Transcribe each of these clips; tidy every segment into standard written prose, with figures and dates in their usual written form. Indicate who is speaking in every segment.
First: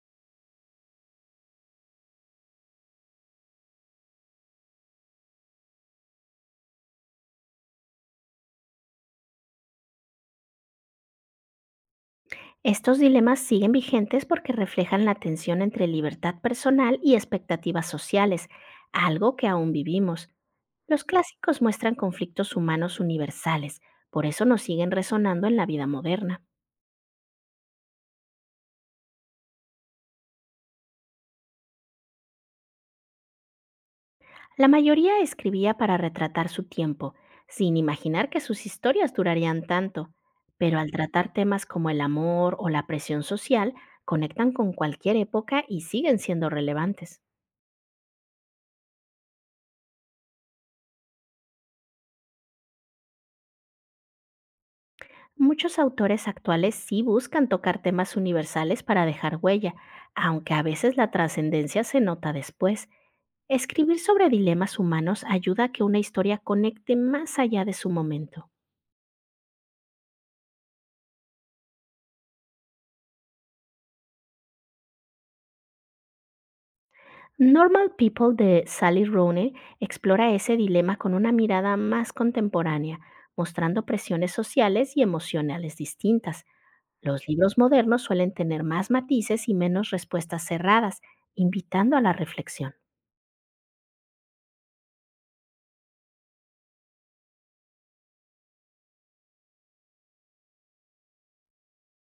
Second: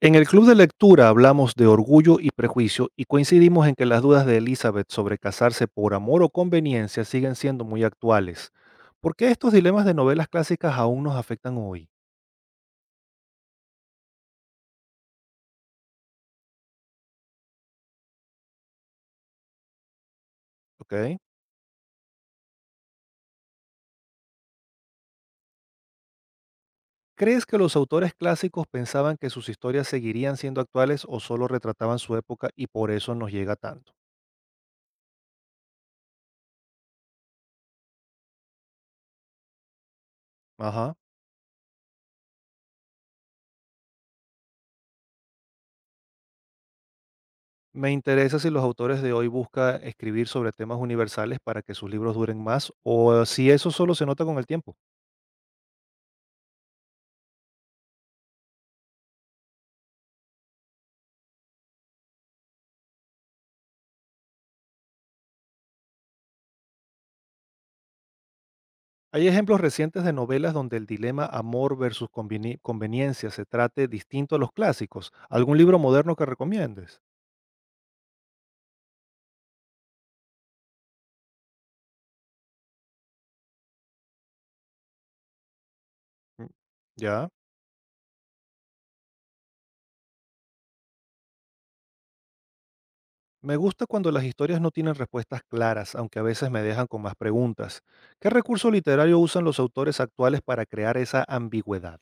Speaker 1: En el club de lectura hablamos de Orgullo y Prejuicio y coincidimos en que las dudas de Elizabeth sobre casarse por amor o conveniencia siguen siendo muy actuales. ¿Por qué estos dilemas de novelas clásicas aún nos afectan hoy?
Speaker 2: Estos dilemas siguen vigentes porque reflejan la tensión entre libertad personal y expectativas sociales, algo que aún vivimos. Los
Speaker 1: ¿Ok?
Speaker 2: clásicos muestran conflictos humanos universales, por eso nos siguen resonando en la vida moderna.
Speaker 1: ¿Crees que los autores clásicos pensaban que sus historias seguirían siendo actuales, o solo retrataban su época y por eso nos llega tanto?
Speaker 2: La mayoría escribía para retratar su tiempo, sin imaginar que sus historias durarían tanto, pero al
Speaker 1: Ajá.
Speaker 2: tratar temas como el amor o la presión social, conectan con cualquier época y siguen siendo relevantes.
Speaker 1: Me interesa si los autores de hoy buscan escribir sobre temas universales para que sus libros duren más, o si eso solo se nota con el tiempo.
Speaker 2: Muchos autores actuales sí buscan tocar temas universales para dejar huella, aunque a veces la trascendencia se nota después. Escribir sobre dilemas humanos ayuda a que una historia conecte más allá de su momento.
Speaker 1: Hay ejemplos recientes de novelas donde el dilema amor versus conveniencia se trate distinto a los clásicos. ¿Algún libro moderno que recomiendes?
Speaker 2: Normal People de Sally Rooney explora ese dilema con una mirada más contemporánea, mostrando presiones sociales y emocionales distintas.
Speaker 1: Mm. Ya.
Speaker 2: Los libros modernos suelen tener más matices y menos respuestas cerradas, invitando a la reflexión.
Speaker 1: Me gusta cuando las historias no tienen respuestas claras, aunque a veces me dejan con más preguntas. ¿Qué recurso literario usan los autores actuales para crear esa ambigüedad?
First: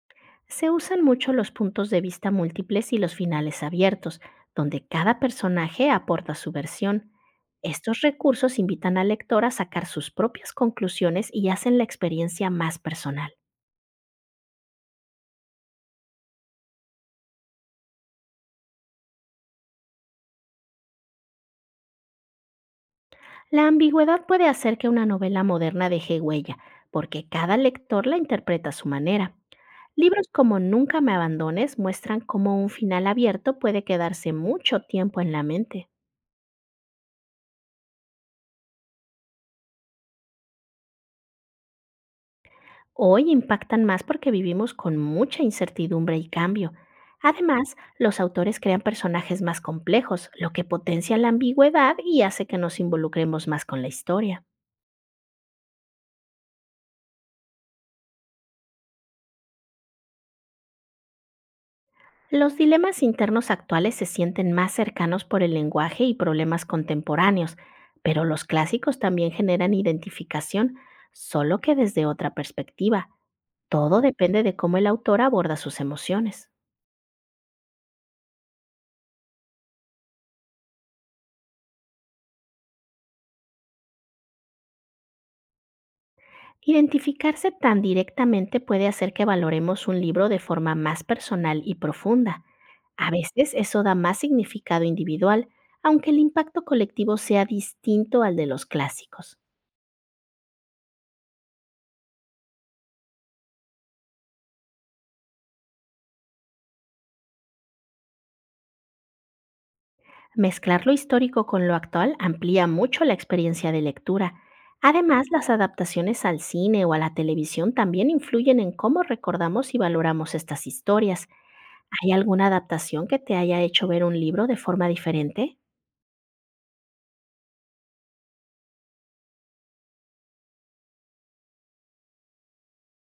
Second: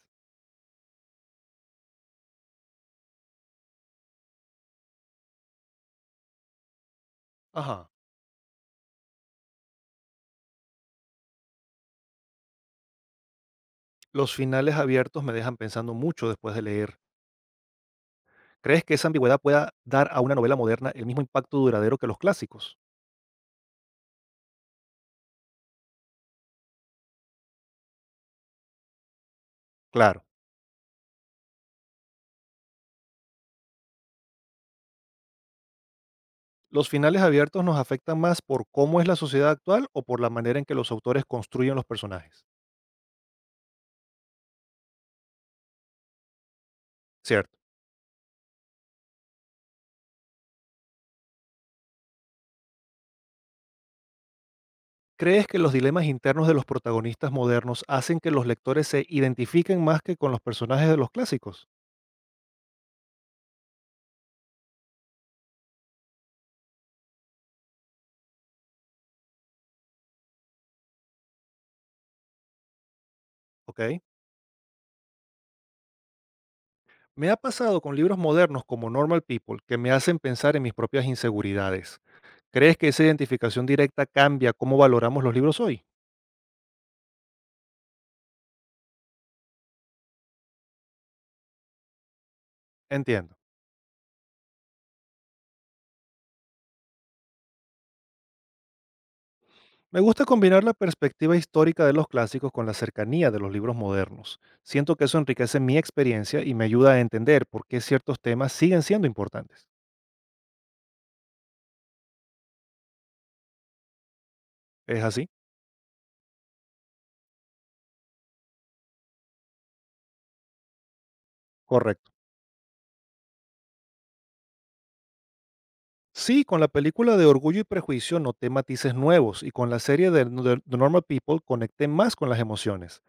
Speaker 2: Se usan mucho los puntos de vista múltiples y los finales abiertos, donde cada personaje aporta su versión.
Speaker 1: Ajá.
Speaker 2: Estos recursos invitan al lector a sacar sus propias conclusiones y hacen la experiencia más personal.
Speaker 1: Los finales abiertos me dejan pensando mucho después de leer. ¿Crees que esa ambigüedad pueda dar a una novela moderna el mismo impacto duradero que los clásicos?
Speaker 2: La ambigüedad puede hacer que una novela moderna deje huella, porque cada lector la interpreta a su manera.
Speaker 1: Claro.
Speaker 2: Libros como Nunca me abandones muestran cómo un final abierto puede quedarse mucho tiempo en la mente.
Speaker 1: ¿Los finales abiertos nos afectan más por cómo es la sociedad actual, o por la manera en que los autores construyen los personajes?
Speaker 2: Hoy impactan más porque vivimos con mucha incertidumbre y cambio.
Speaker 1: Cierto.
Speaker 2: Además, los autores crean personajes más complejos, lo que potencia la ambigüedad y hace que nos involucremos más con la historia.
Speaker 1: ¿Crees que los dilemas internos de los protagonistas modernos hacen que los lectores se identifiquen más que con los personajes de los clásicos?
Speaker 2: Los dilemas internos actuales se sienten más cercanos por el lenguaje y problemas contemporáneos, pero los clásicos también generan identificación, solo que desde otra perspectiva.
Speaker 1: Ok.
Speaker 2: Todo depende de cómo el autor aborda sus emociones.
Speaker 1: Me ha pasado con libros modernos como Normal People, que me hacen pensar en mis propias inseguridades. ¿Crees que esa identificación directa cambia cómo valoramos los libros hoy?
Speaker 2: Identificarse tan directamente puede hacer que valoremos un libro de forma más personal y profunda. A
Speaker 1: Entiendo.
Speaker 2: veces eso da más significado individual, aunque el impacto colectivo sea distinto al de los clásicos.
Speaker 1: Me gusta combinar la perspectiva histórica de los clásicos con la cercanía de los libros modernos. Siento que eso enriquece mi experiencia y me ayuda a entender por qué ciertos temas siguen siendo importantes.
Speaker 2: Mezclar lo histórico con lo actual amplía mucho la experiencia de lectura.
Speaker 1: ¿Es
Speaker 2: Además,
Speaker 1: así?
Speaker 2: las adaptaciones al cine o a la televisión también influyen en cómo recordamos y valoramos estas historias.
Speaker 1: Correcto.
Speaker 2: ¿Hay alguna adaptación que te haya hecho ver un libro de forma diferente?
Speaker 1: Sí, con la película de Orgullo y Prejuicio noté matices nuevos, y con la serie de Normal People conecté más con las emociones.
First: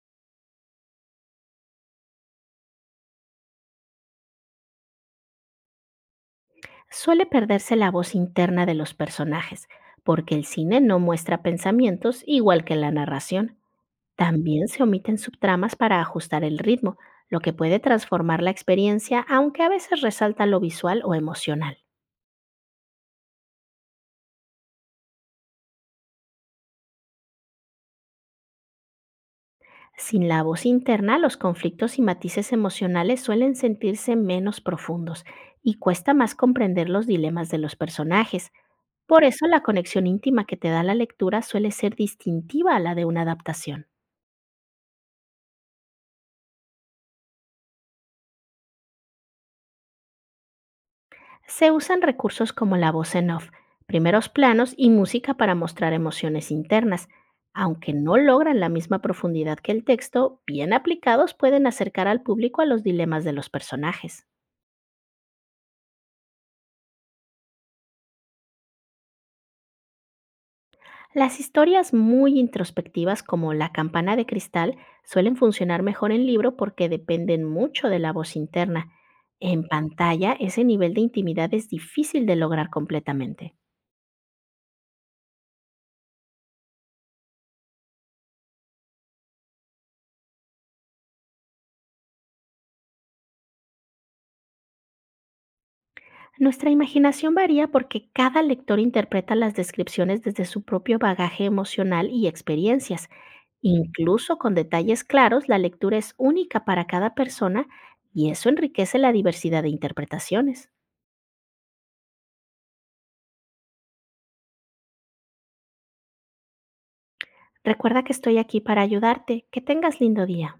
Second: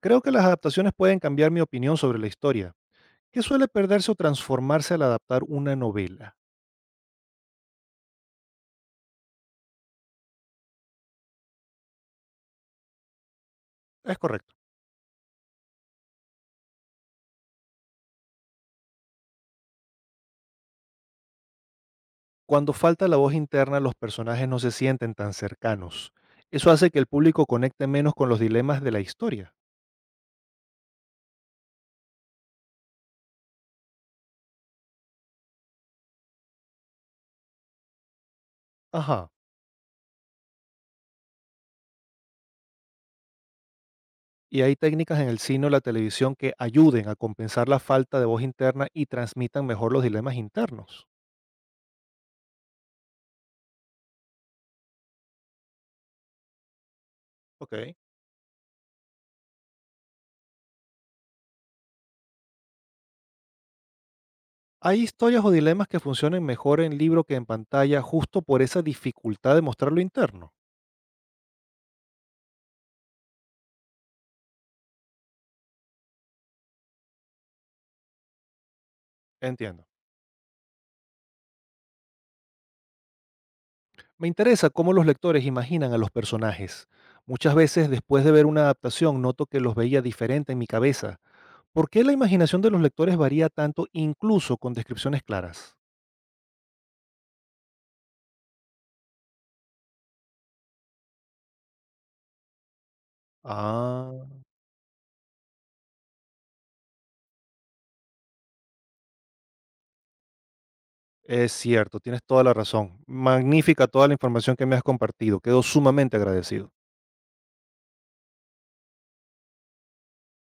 Speaker 1: Creo que las adaptaciones pueden cambiar mi opinión sobre la historia. ¿Qué suele perderse o transformarse al adaptar una novela?
Speaker 2: Suele perderse la voz interna de los personajes, porque el cine no muestra pensamientos igual que la narración.
Speaker 1: Es correcto.
Speaker 2: También se omiten subtramas para ajustar el ritmo, lo que puede transformar la experiencia, aunque a veces resalta lo visual o emocional.
Speaker 1: Cuando falta la voz interna, los personajes no se sienten tan cercanos. Eso hace que el público conecte menos con los dilemas de la historia.
Speaker 2: Sin la voz interna, los conflictos y matices emocionales suelen sentirse menos profundos y cuesta más comprender los dilemas de los personajes. Por
Speaker 1: Ajá.
Speaker 2: eso la conexión íntima que te da la lectura suele ser distintiva a la de una adaptación.
Speaker 1: ¿Y hay técnicas en el cine o la televisión que ayuden a compensar la falta de voz interna y transmitan mejor los dilemas internos?
Speaker 2: Se usan recursos como la voz en off, primeros planos y música para mostrar emociones internas. Aunque
Speaker 1: Ok.
Speaker 2: no logran la misma profundidad que el texto, bien aplicados pueden acercar al público a los dilemas de los personajes.
Speaker 1: ¿Hay historias o dilemas que funcionen mejor en libro que en pantalla, justo por esa dificultad de mostrar lo interno?
Speaker 2: Las historias muy introspectivas como La campana de cristal suelen funcionar mejor en libro porque dependen mucho de la voz interna. En
Speaker 1: Entiendo.
Speaker 2: pantalla, ese nivel de intimidad es difícil de lograr completamente.
Speaker 1: Me interesa cómo los lectores imaginan a los personajes. Muchas veces, después de ver una adaptación, noto que los veía diferente en mi cabeza. ¿Por qué la imaginación de los lectores varía tanto, incluso con descripciones claras?
Speaker 2: Nuestra imaginación varía porque cada lector interpreta las descripciones desde su propio bagaje emocional y experiencias.
Speaker 1: Ah,
Speaker 2: Incluso con detalles claros, la lectura es única para cada persona y eso enriquece la diversidad de interpretaciones.
Speaker 1: es cierto, tienes toda la razón. Magnífica toda la información que me has compartido. Quedo sumamente agradecido.
Speaker 2: Recuerda que estoy aquí para ayudarte. Que tengas lindo día.